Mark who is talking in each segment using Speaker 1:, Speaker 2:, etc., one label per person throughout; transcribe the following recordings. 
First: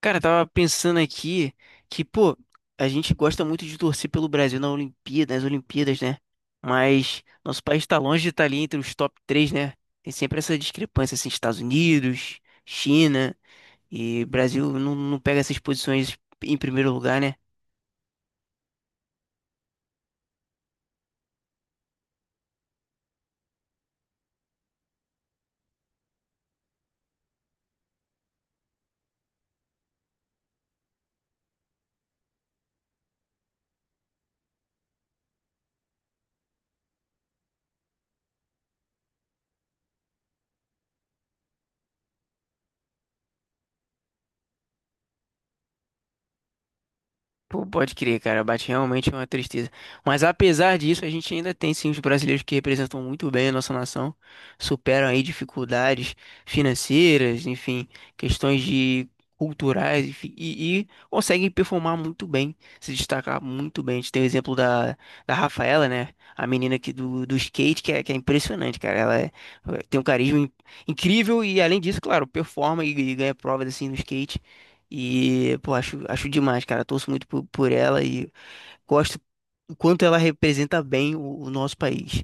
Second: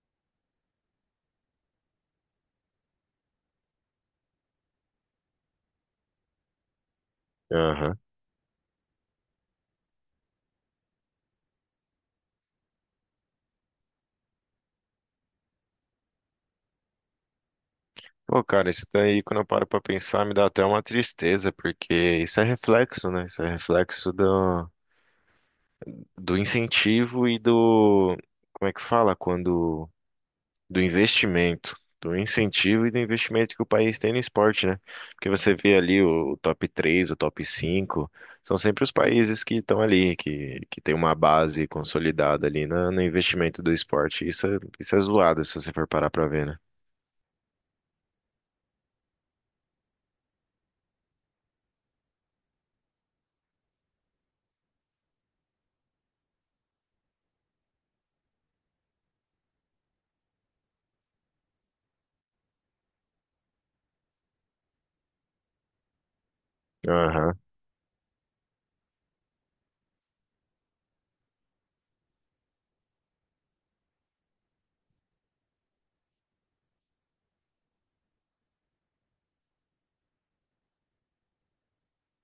Speaker 1: Cara, eu tava pensando aqui que, pô, a gente gosta muito de torcer pelo Brasil na Olimpíada, nas Olimpíadas, né? Mas nosso país tá
Speaker 2: Aham.
Speaker 1: longe de estar ali entre os top 3, né? Tem sempre essa discrepância, assim, Estados Unidos, China e Brasil não pega essas posições em primeiro lugar, né?
Speaker 2: Pô, cara, isso daí, quando eu paro pra pensar, me dá até uma tristeza, porque isso é reflexo, né? Isso é reflexo do incentivo e do. Como é que fala? Quando. Do investimento. Do incentivo e do investimento que o país tem no esporte, né? Porque você vê ali o top 3 o top 5 são sempre os países que estão ali, que tem uma base consolidada ali no investimento do esporte. Isso é zoado, se você for parar pra ver, né?
Speaker 1: Pô, pode crer, cara, bate realmente uma tristeza. Mas apesar disso, a gente ainda tem sim os brasileiros que representam muito bem a nossa nação, superam aí dificuldades financeiras, enfim, questões de culturais, enfim, e conseguem performar muito bem, se destacar muito bem. A gente tem o exemplo da Rafaela, né? A menina aqui do
Speaker 2: Aham.
Speaker 1: skate, que é impressionante, cara. Tem um carisma incrível e, além disso, claro, performa e ganha provas assim no skate. E, pô, acho demais, cara. Torço muito por ela e gosto o quanto ela representa bem o nosso país.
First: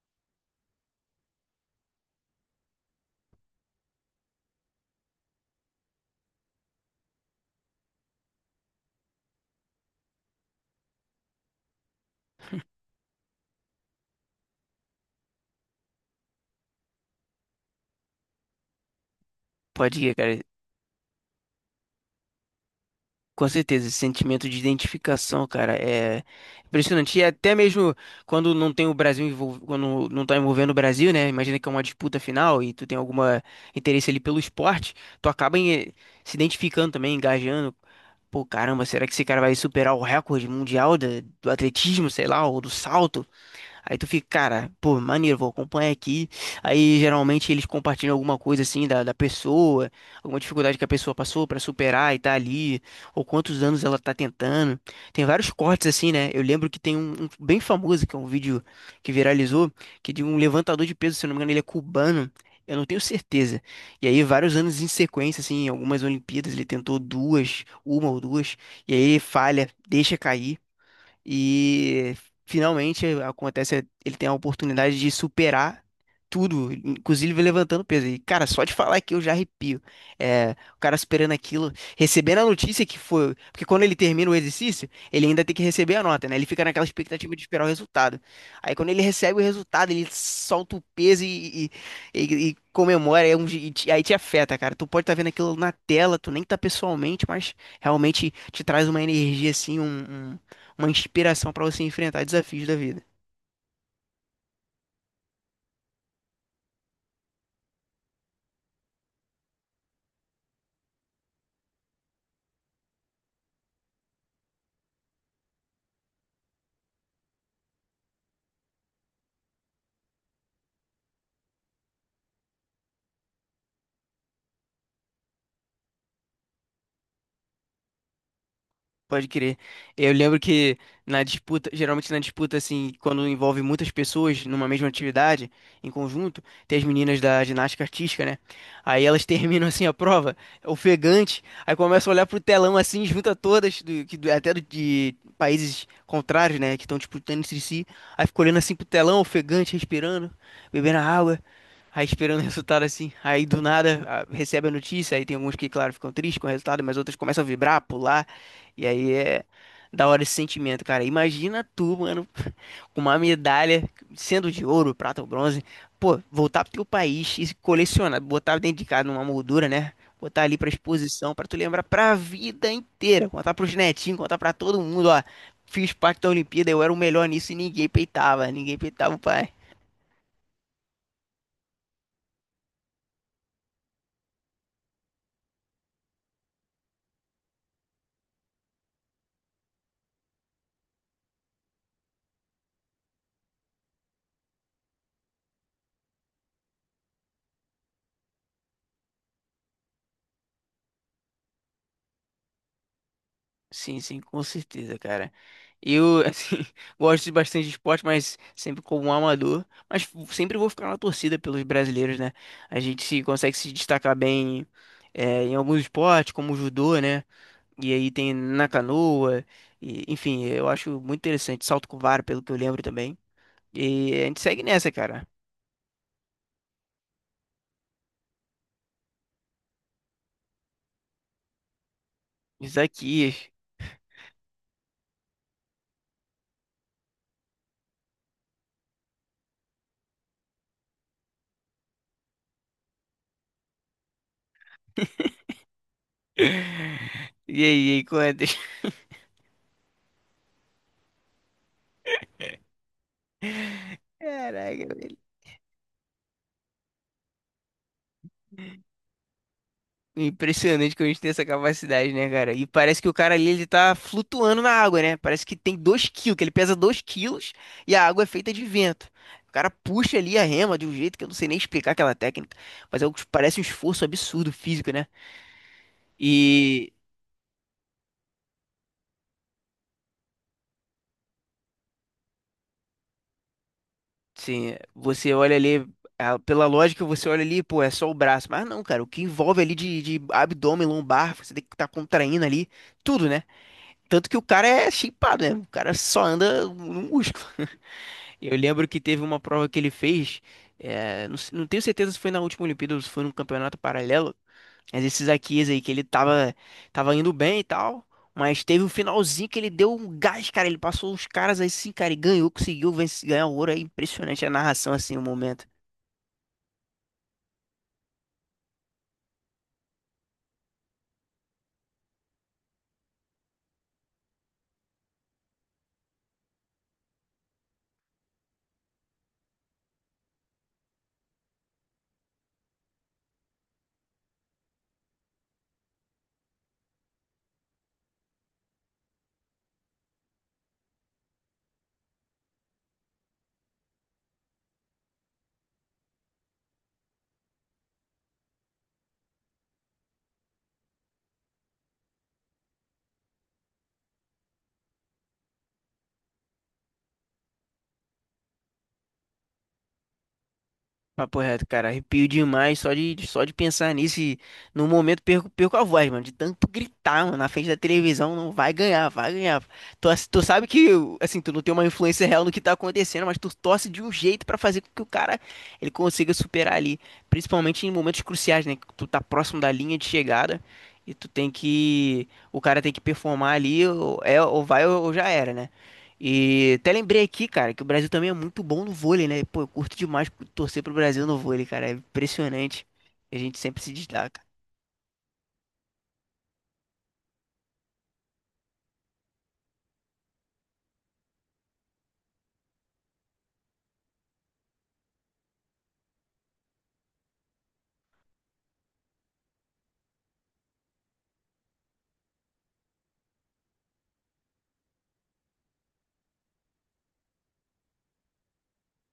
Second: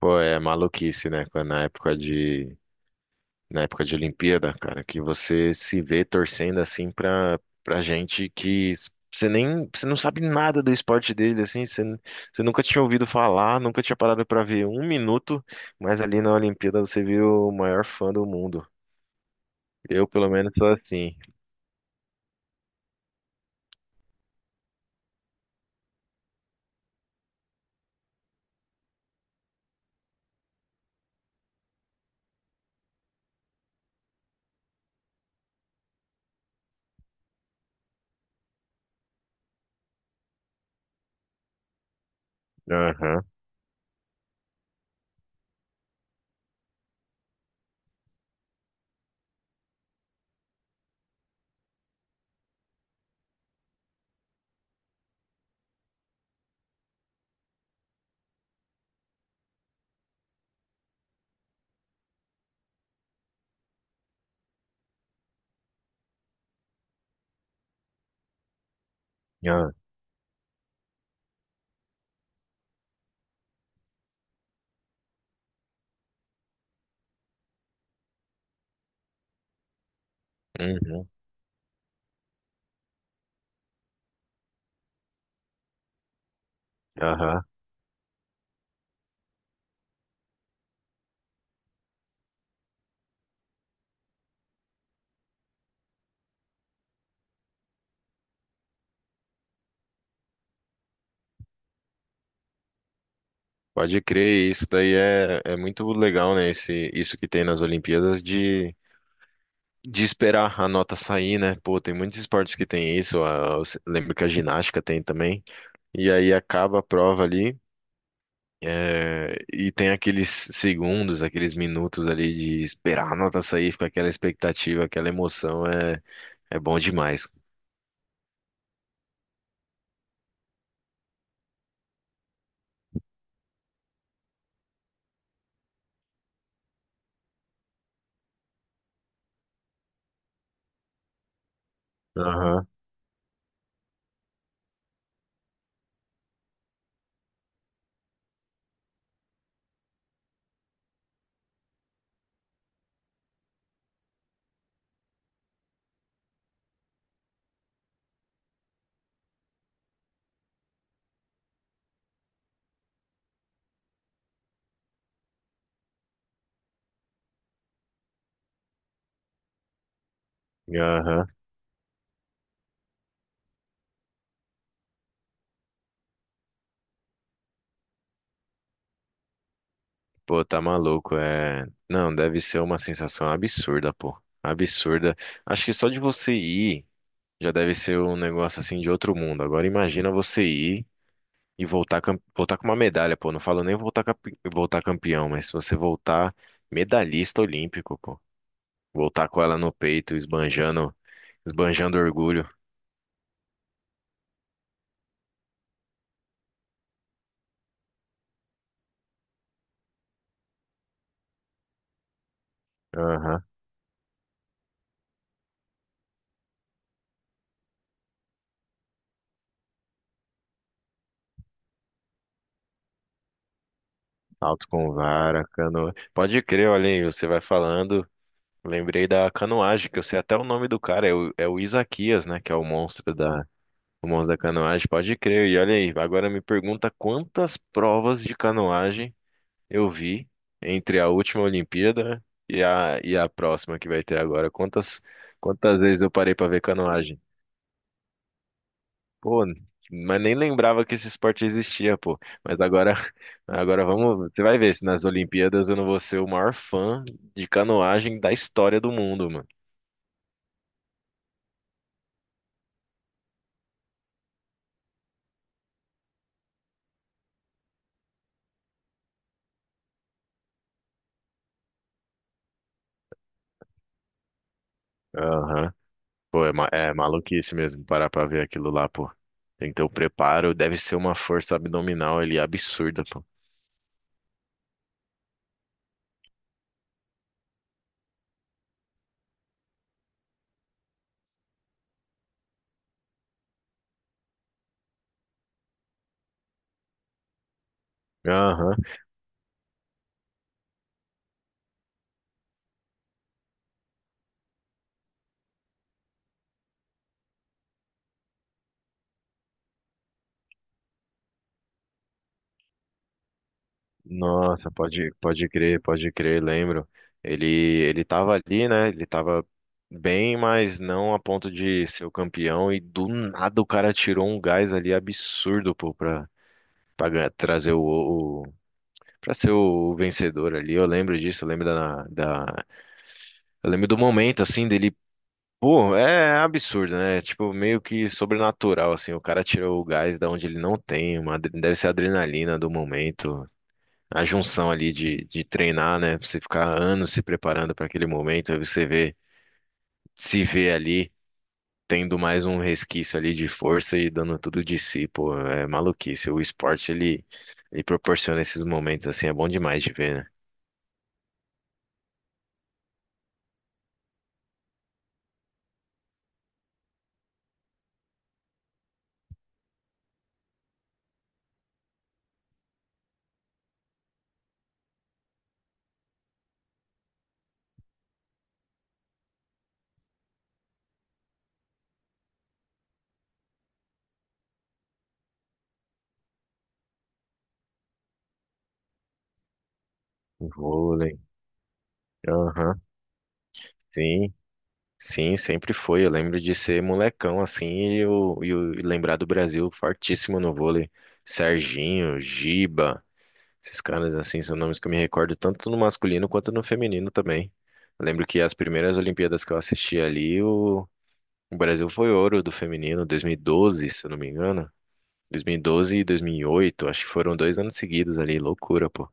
Speaker 2: Pô, é maluquice, né? Quando Na época de, Na época de Olimpíada, cara, que você se vê torcendo assim pra gente você nem, você não sabe nada do esporte dele, assim, você nunca tinha ouvido falar, nunca tinha parado pra ver um minuto, mas ali na Olimpíada você viu o maior fã do mundo.
Speaker 1: Pode
Speaker 2: Eu,
Speaker 1: ir,
Speaker 2: pelo
Speaker 1: cara.
Speaker 2: menos, sou assim.
Speaker 1: Com certeza, esse sentimento de identificação, cara, é impressionante. E até mesmo quando não tá envolvendo o Brasil, né? Imagina que é uma disputa final e tu tem alguma interesse ali pelo esporte, tu acaba em- se identificando também, engajando. Pô, caramba, será que esse cara vai superar o recorde mundial do atletismo, sei lá, ou do
Speaker 2: Aham.
Speaker 1: salto? Aí tu fica, cara, pô, maneiro, vou acompanhar aqui. Aí geralmente eles compartilham alguma coisa assim da pessoa, alguma dificuldade que a pessoa passou pra superar e tá ali, ou quantos anos ela tá tentando. Tem vários cortes assim, né? Eu lembro que tem um bem famoso, que é um vídeo que viralizou, que é de um levantador de peso, se eu não me engano, ele é cubano. Eu não tenho certeza. E aí, vários anos em sequência, assim, em algumas Olimpíadas, ele tentou duas, uma ou duas, e aí ele falha,
Speaker 2: Aham.
Speaker 1: deixa cair. E finalmente acontece, ele tem a oportunidade de superar tudo, inclusive levantando peso. E cara, só de falar aqui eu já arrepio. É, o cara
Speaker 2: Uhum.
Speaker 1: superando aquilo, recebendo a notícia que foi, porque quando ele termina o exercício, ele ainda tem que receber a nota, né? Ele fica naquela expectativa de
Speaker 2: Aham.
Speaker 1: esperar o resultado. Aí quando ele recebe o resultado, ele solta o peso e comemora, aí te afeta, cara. Tu pode estar vendo aquilo na tela, tu nem tá pessoalmente, mas realmente te traz uma energia assim, um uma inspiração para você enfrentar desafios da vida.
Speaker 2: Pode crer, isso daí é, é muito legal, né? Esse, isso que tem nas Olimpíadas de esperar a nota sair, né? Pô, tem muitos esportes que tem isso. a- eu se- Lembro que a ginástica tem também. E aí acaba a prova ali. É, e tem aqueles segundos, aqueles minutos ali de esperar a nota sair, fica aquela expectativa, aquela emoção, é, é bom demais.
Speaker 1: Pode crer. É, eu lembro que geralmente na disputa, assim, quando envolve muitas pessoas numa mesma atividade, em conjunto, tem as meninas da ginástica artística, né? Aí elas terminam, assim, a prova, ofegante, aí começam a olhar pro
Speaker 2: Aham.
Speaker 1: telão, assim, junta todas, do, que, do- até do- de países contrários, né, que estão disputando entre si, aí fica olhando, assim, pro telão, ofegante, respirando, bebendo água, aí esperando o resultado, assim. Aí, do nada, recebe a notícia, aí tem alguns que, claro, ficam tristes com o resultado, mas outros começam a vibrar, pular, e aí é da hora esse sentimento, cara. Imagina tu, mano, com uma medalha, sendo de ouro, prata ou bronze, pô, voltar pro teu país e colecionar, botar dentro de casa numa moldura, né? Botar ali pra
Speaker 2: Aham.
Speaker 1: exposição, pra tu lembrar pra vida inteira, contar pros netinhos, contar pra todo mundo, ó. Fiz parte da Olimpíada, eu era o melhor nisso e ninguém peitava o pai.
Speaker 2: Pô, tá maluco, é. Não, deve ser uma sensação absurda, pô. Absurda. Acho que só de você ir já deve ser um negócio assim de outro mundo. Agora imagina você ir. E voltar, voltar com uma medalha, pô. Não falo nem voltar, voltar campeão, mas se você voltar medalhista olímpico, pô. Voltar com ela no peito, esbanjando orgulho.
Speaker 1: Sim, sim, com certeza, cara. Eu, assim, gosto de bastante de esporte, mas sempre como um amador. Mas sempre vou ficar na torcida pelos brasileiros, né? A gente se,
Speaker 2: Aham.
Speaker 1: consegue se destacar bem é, em alguns esportes, como o judô, né? E aí tem na canoa. E, enfim, eu acho muito interessante. Salto com vara, pelo que eu lembro também. E a gente segue
Speaker 2: Alto
Speaker 1: nessa,
Speaker 2: com
Speaker 1: cara.
Speaker 2: vara, canoa. Pode crer, olha aí, você vai falando. Lembrei da canoagem, que eu sei até o nome do cara, é é o Isaquias, né? Que é
Speaker 1: Isso aqui.
Speaker 2: o monstro da canoagem. Pode crer. E olha aí, agora me pergunta quantas provas de canoagem eu vi entre a última Olimpíada e e a próxima que vai ter agora. Quantas, quantas vezes eu parei pra ver canoagem?
Speaker 1: E aí, quantas?
Speaker 2: Pô, mas nem lembrava que esse esporte existia, pô. Mas agora, agora vamos, você vai ver se
Speaker 1: Caraca,
Speaker 2: nas Olimpíadas eu não vou ser o maior fã de canoagem da história do mundo, mano.
Speaker 1: impressionante que a gente tem essa capacidade, né, cara? E parece que o cara ali, ele tá flutuando na água, né? Parece que tem 2 quilos, que ele pesa 2 quilos e a água é feita de vento. O cara puxa ali a rema de um jeito que eu não sei nem explicar aquela técnica, mas é, o que parece um esforço absurdo físico, né?
Speaker 2: Aham. Pô, é,
Speaker 1: E,
Speaker 2: é maluquice mesmo parar pra ver aquilo lá, pô. Tem que ter o preparo, deve ser uma força abdominal ali absurda, pô.
Speaker 1: sim, você olha ali, ah, pela lógica, você olha ali, pô, é só o braço. Mas não, cara, o que envolve ali de abdômen, lombar, você tem que estar tá contraindo ali, tudo, né? Tanto que o cara é shapeado, né? O cara só anda no músculo. Eu
Speaker 2: Aham.
Speaker 1: lembro que teve uma prova que ele fez, não tenho certeza se foi na última Olimpíada ou se foi num campeonato paralelo, mas esses Akias aí que tava indo bem e tal, mas teve um finalzinho que ele deu um gás, cara, ele passou os caras aí sim, cara, e ganhou, conseguiu vencer, ganhar o ouro, é impressionante a
Speaker 2: Nossa,
Speaker 1: narração
Speaker 2: pode,
Speaker 1: assim, o momento.
Speaker 2: pode crer, lembro. Ele tava ali, né? Ele tava bem, mas não a ponto de ser o campeão. E do nada o cara tirou um gás ali absurdo, pô, pra, trazer o, pra ser o vencedor ali. Eu lembro disso, eu lembro eu lembro do momento, assim, dele. Pô, é absurdo, né? Tipo, meio que sobrenatural, assim. O cara tirou o gás da onde ele não tem, uma, deve ser a adrenalina do momento a junção ali de treinar, né? Pra você ficar anos se preparando para aquele momento, aí você vê, se vê ali tendo mais um resquício ali de força e dando tudo de si, pô, é maluquice. O esporte ele proporciona esses momentos assim, é bom demais de ver, né?
Speaker 1: Papo reto, cara, arrepio demais só de pensar nisso e no momento perco a voz, mano, de tanto gritar, mano, na frente da televisão, não vai ganhar, vai ganhar. Tu sabe que, assim, tu não tem uma influência real no que tá acontecendo, mas tu torce de um jeito pra fazer com que o cara, ele consiga superar ali, principalmente em momentos cruciais, né, que tu tá próximo da linha de chegada e tu tem que, o cara tem que performar ali, ou, é, ou vai ou já era, né? E até lembrei aqui, cara, que o Brasil também é muito bom no vôlei, né? Pô, eu curto demais
Speaker 2: O
Speaker 1: torcer pro
Speaker 2: vôlei.
Speaker 1: Brasil no vôlei, cara. É
Speaker 2: Aham.
Speaker 1: impressionante. A gente sempre se
Speaker 2: Sim.
Speaker 1: destaca.
Speaker 2: Sim, sempre foi. Eu lembro de ser molecão assim e, e lembrar do Brasil fortíssimo no vôlei. Serginho, Giba, esses caras, assim, são nomes que eu me recordo tanto no masculino quanto no feminino também. Eu lembro que as primeiras Olimpíadas que eu assisti ali, o Brasil foi ouro do feminino, 2012, se eu não me engano. 2012 e 2008, acho que foram dois anos seguidos ali, loucura, pô.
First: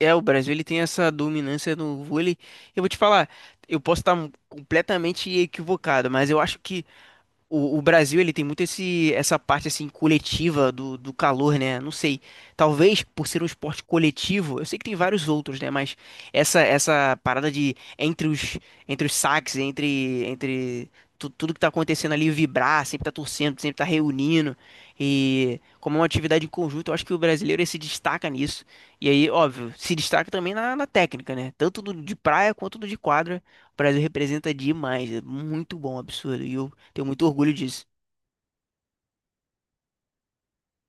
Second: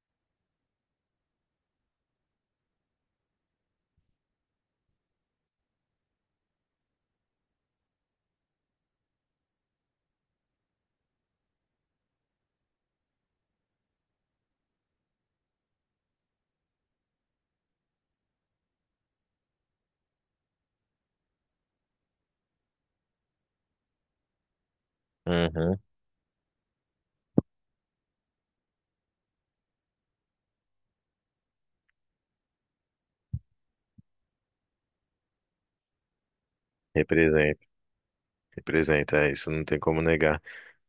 Speaker 1: É, o Brasil ele tem essa dominância no vôlei. Eu vou te falar, eu posso estar completamente equivocado, mas eu acho que o Brasil, ele tem muito esse, essa parte, assim, coletiva do calor, né? Não sei. Talvez por ser um esporte coletivo, eu sei que tem vários outros, né? Mas essa parada entre os saques, entre tudo que tá acontecendo ali, vibrar, sempre tá torcendo, sempre tá reunindo. E
Speaker 2: Uhum.
Speaker 1: como é uma atividade em conjunto, eu acho que o brasileiro ele se destaca nisso. E aí, óbvio, se destaca também na técnica, né? Tanto do de praia quanto do de quadra. O Brasil representa demais. É muito bom, absurdo. E eu tenho muito orgulho
Speaker 2: Representa,
Speaker 1: disso.
Speaker 2: representa, é, isso não tem como negar.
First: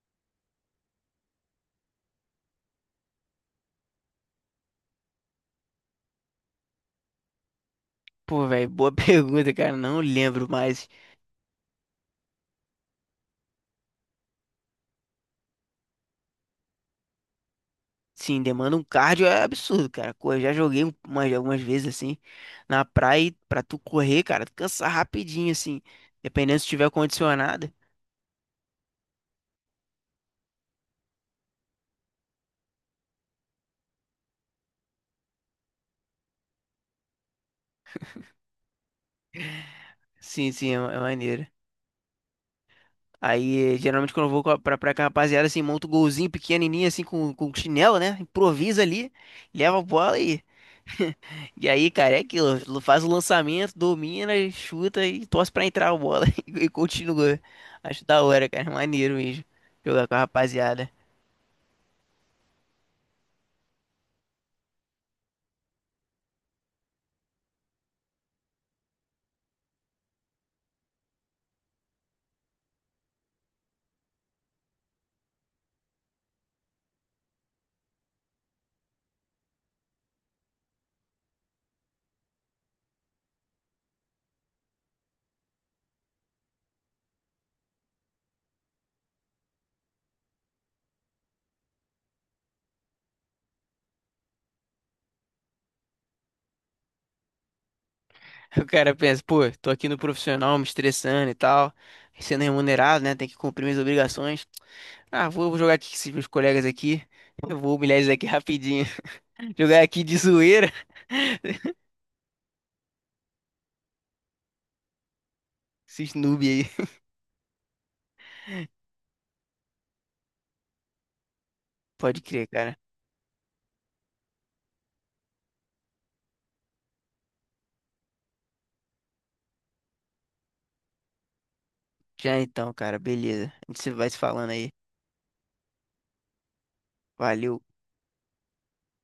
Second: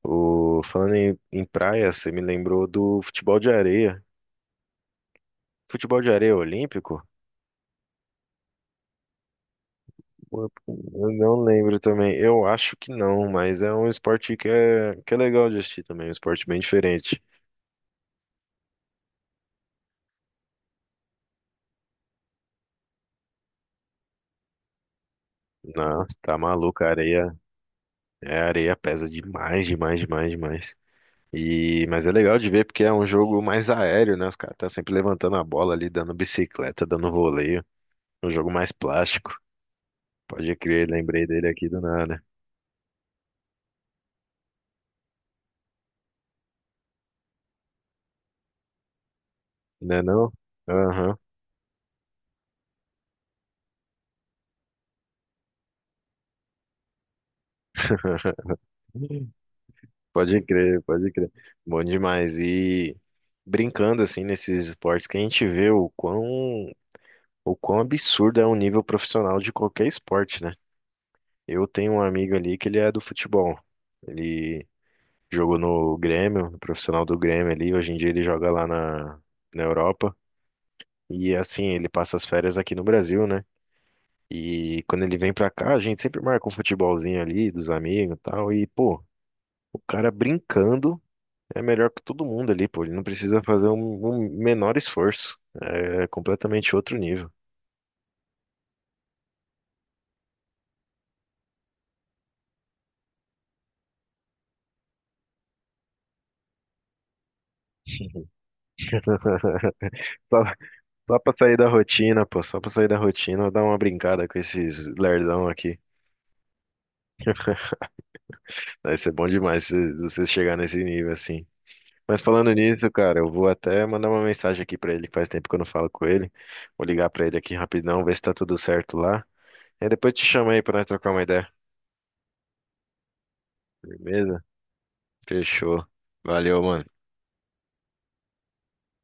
Speaker 2: O, falando em praia, você me lembrou do futebol de areia. Futebol de areia olímpico?
Speaker 1: Pô, velho, boa pergunta, cara. Não lembro, mais
Speaker 2: Eu não lembro também. Eu acho que não, mas é um esporte que é legal de assistir também. Um esporte bem diferente.
Speaker 1: sim, demanda um cardio é absurdo, cara. Correr, já joguei algumas vezes assim na praia e pra tu correr, cara, tu cansa rapidinho, assim.
Speaker 2: Nossa, tá
Speaker 1: Dependendo se
Speaker 2: maluco. A
Speaker 1: tiver
Speaker 2: areia,
Speaker 1: condicionada.
Speaker 2: é, a areia pesa demais, demais, demais, demais. E, mas é legal de ver porque é um jogo mais aéreo, né? Os caras estão sempre levantando a bola ali, dando bicicleta, dando voleio. É um jogo mais plástico.
Speaker 1: Sim,
Speaker 2: Pode
Speaker 1: sim, é,
Speaker 2: crer,
Speaker 1: é
Speaker 2: lembrei
Speaker 1: maneiro.
Speaker 2: dele aqui do nada.
Speaker 1: Aí, eh, geralmente, quando eu vou pra praia com a rapaziada, assim, monta um golzinho pequenininho, assim, com chinelo, né? Improvisa ali, leva a
Speaker 2: Não é
Speaker 1: bola
Speaker 2: não?
Speaker 1: e
Speaker 2: Aham.
Speaker 1: E aí, cara, é aquilo. Faz o lançamento, domina, chuta e torce pra entrar a bola. E continua. Acho da hora, cara. Maneiro mesmo. Jogar com a
Speaker 2: Pode crer,
Speaker 1: rapaziada.
Speaker 2: pode crer. Bom demais. E brincando assim nesses esportes que a gente vê o quão absurdo é o nível profissional de qualquer esporte, né? Eu tenho um amigo ali que ele é do futebol. Ele jogou no Grêmio, no profissional do Grêmio ali. Hoje em dia ele joga lá na Europa. E assim, ele passa as férias aqui no Brasil, né? E quando ele vem pra cá, a gente sempre marca um futebolzinho ali dos amigos e tal. E, pô, o cara brincando. É melhor que todo mundo ali, pô. Ele não precisa fazer um menor esforço. É completamente outro nível.
Speaker 1: O cara pensa, pô, tô aqui no profissional, me estressando e tal. Sendo remunerado, né? Tem que cumprir minhas obrigações. Ah, vou jogar aqui com esses meus colegas aqui. Eu vou humilhar eles aqui rapidinho. Jogar aqui de
Speaker 2: Só,
Speaker 1: zoeira.
Speaker 2: só pra sair da rotina, pô. Só pra sair da rotina, eu dar uma brincada com esses lerdão aqui.
Speaker 1: Esses noob aí.
Speaker 2: Vai ser bom demais se você chegar nesse nível assim. Mas
Speaker 1: Pode crer,
Speaker 2: falando
Speaker 1: cara.
Speaker 2: nisso, cara, eu vou até mandar uma mensagem aqui pra ele, que faz tempo que eu não falo com ele. Vou ligar pra ele aqui rapidão, ver se tá tudo certo lá. Aí depois te chamo aí pra nós trocar uma ideia.
Speaker 1: Já então, cara. Beleza. A gente se- Vai se
Speaker 2: Beleza?
Speaker 1: falando aí.
Speaker 2: Fechou. Valeu, mano.
Speaker 1: Valeu.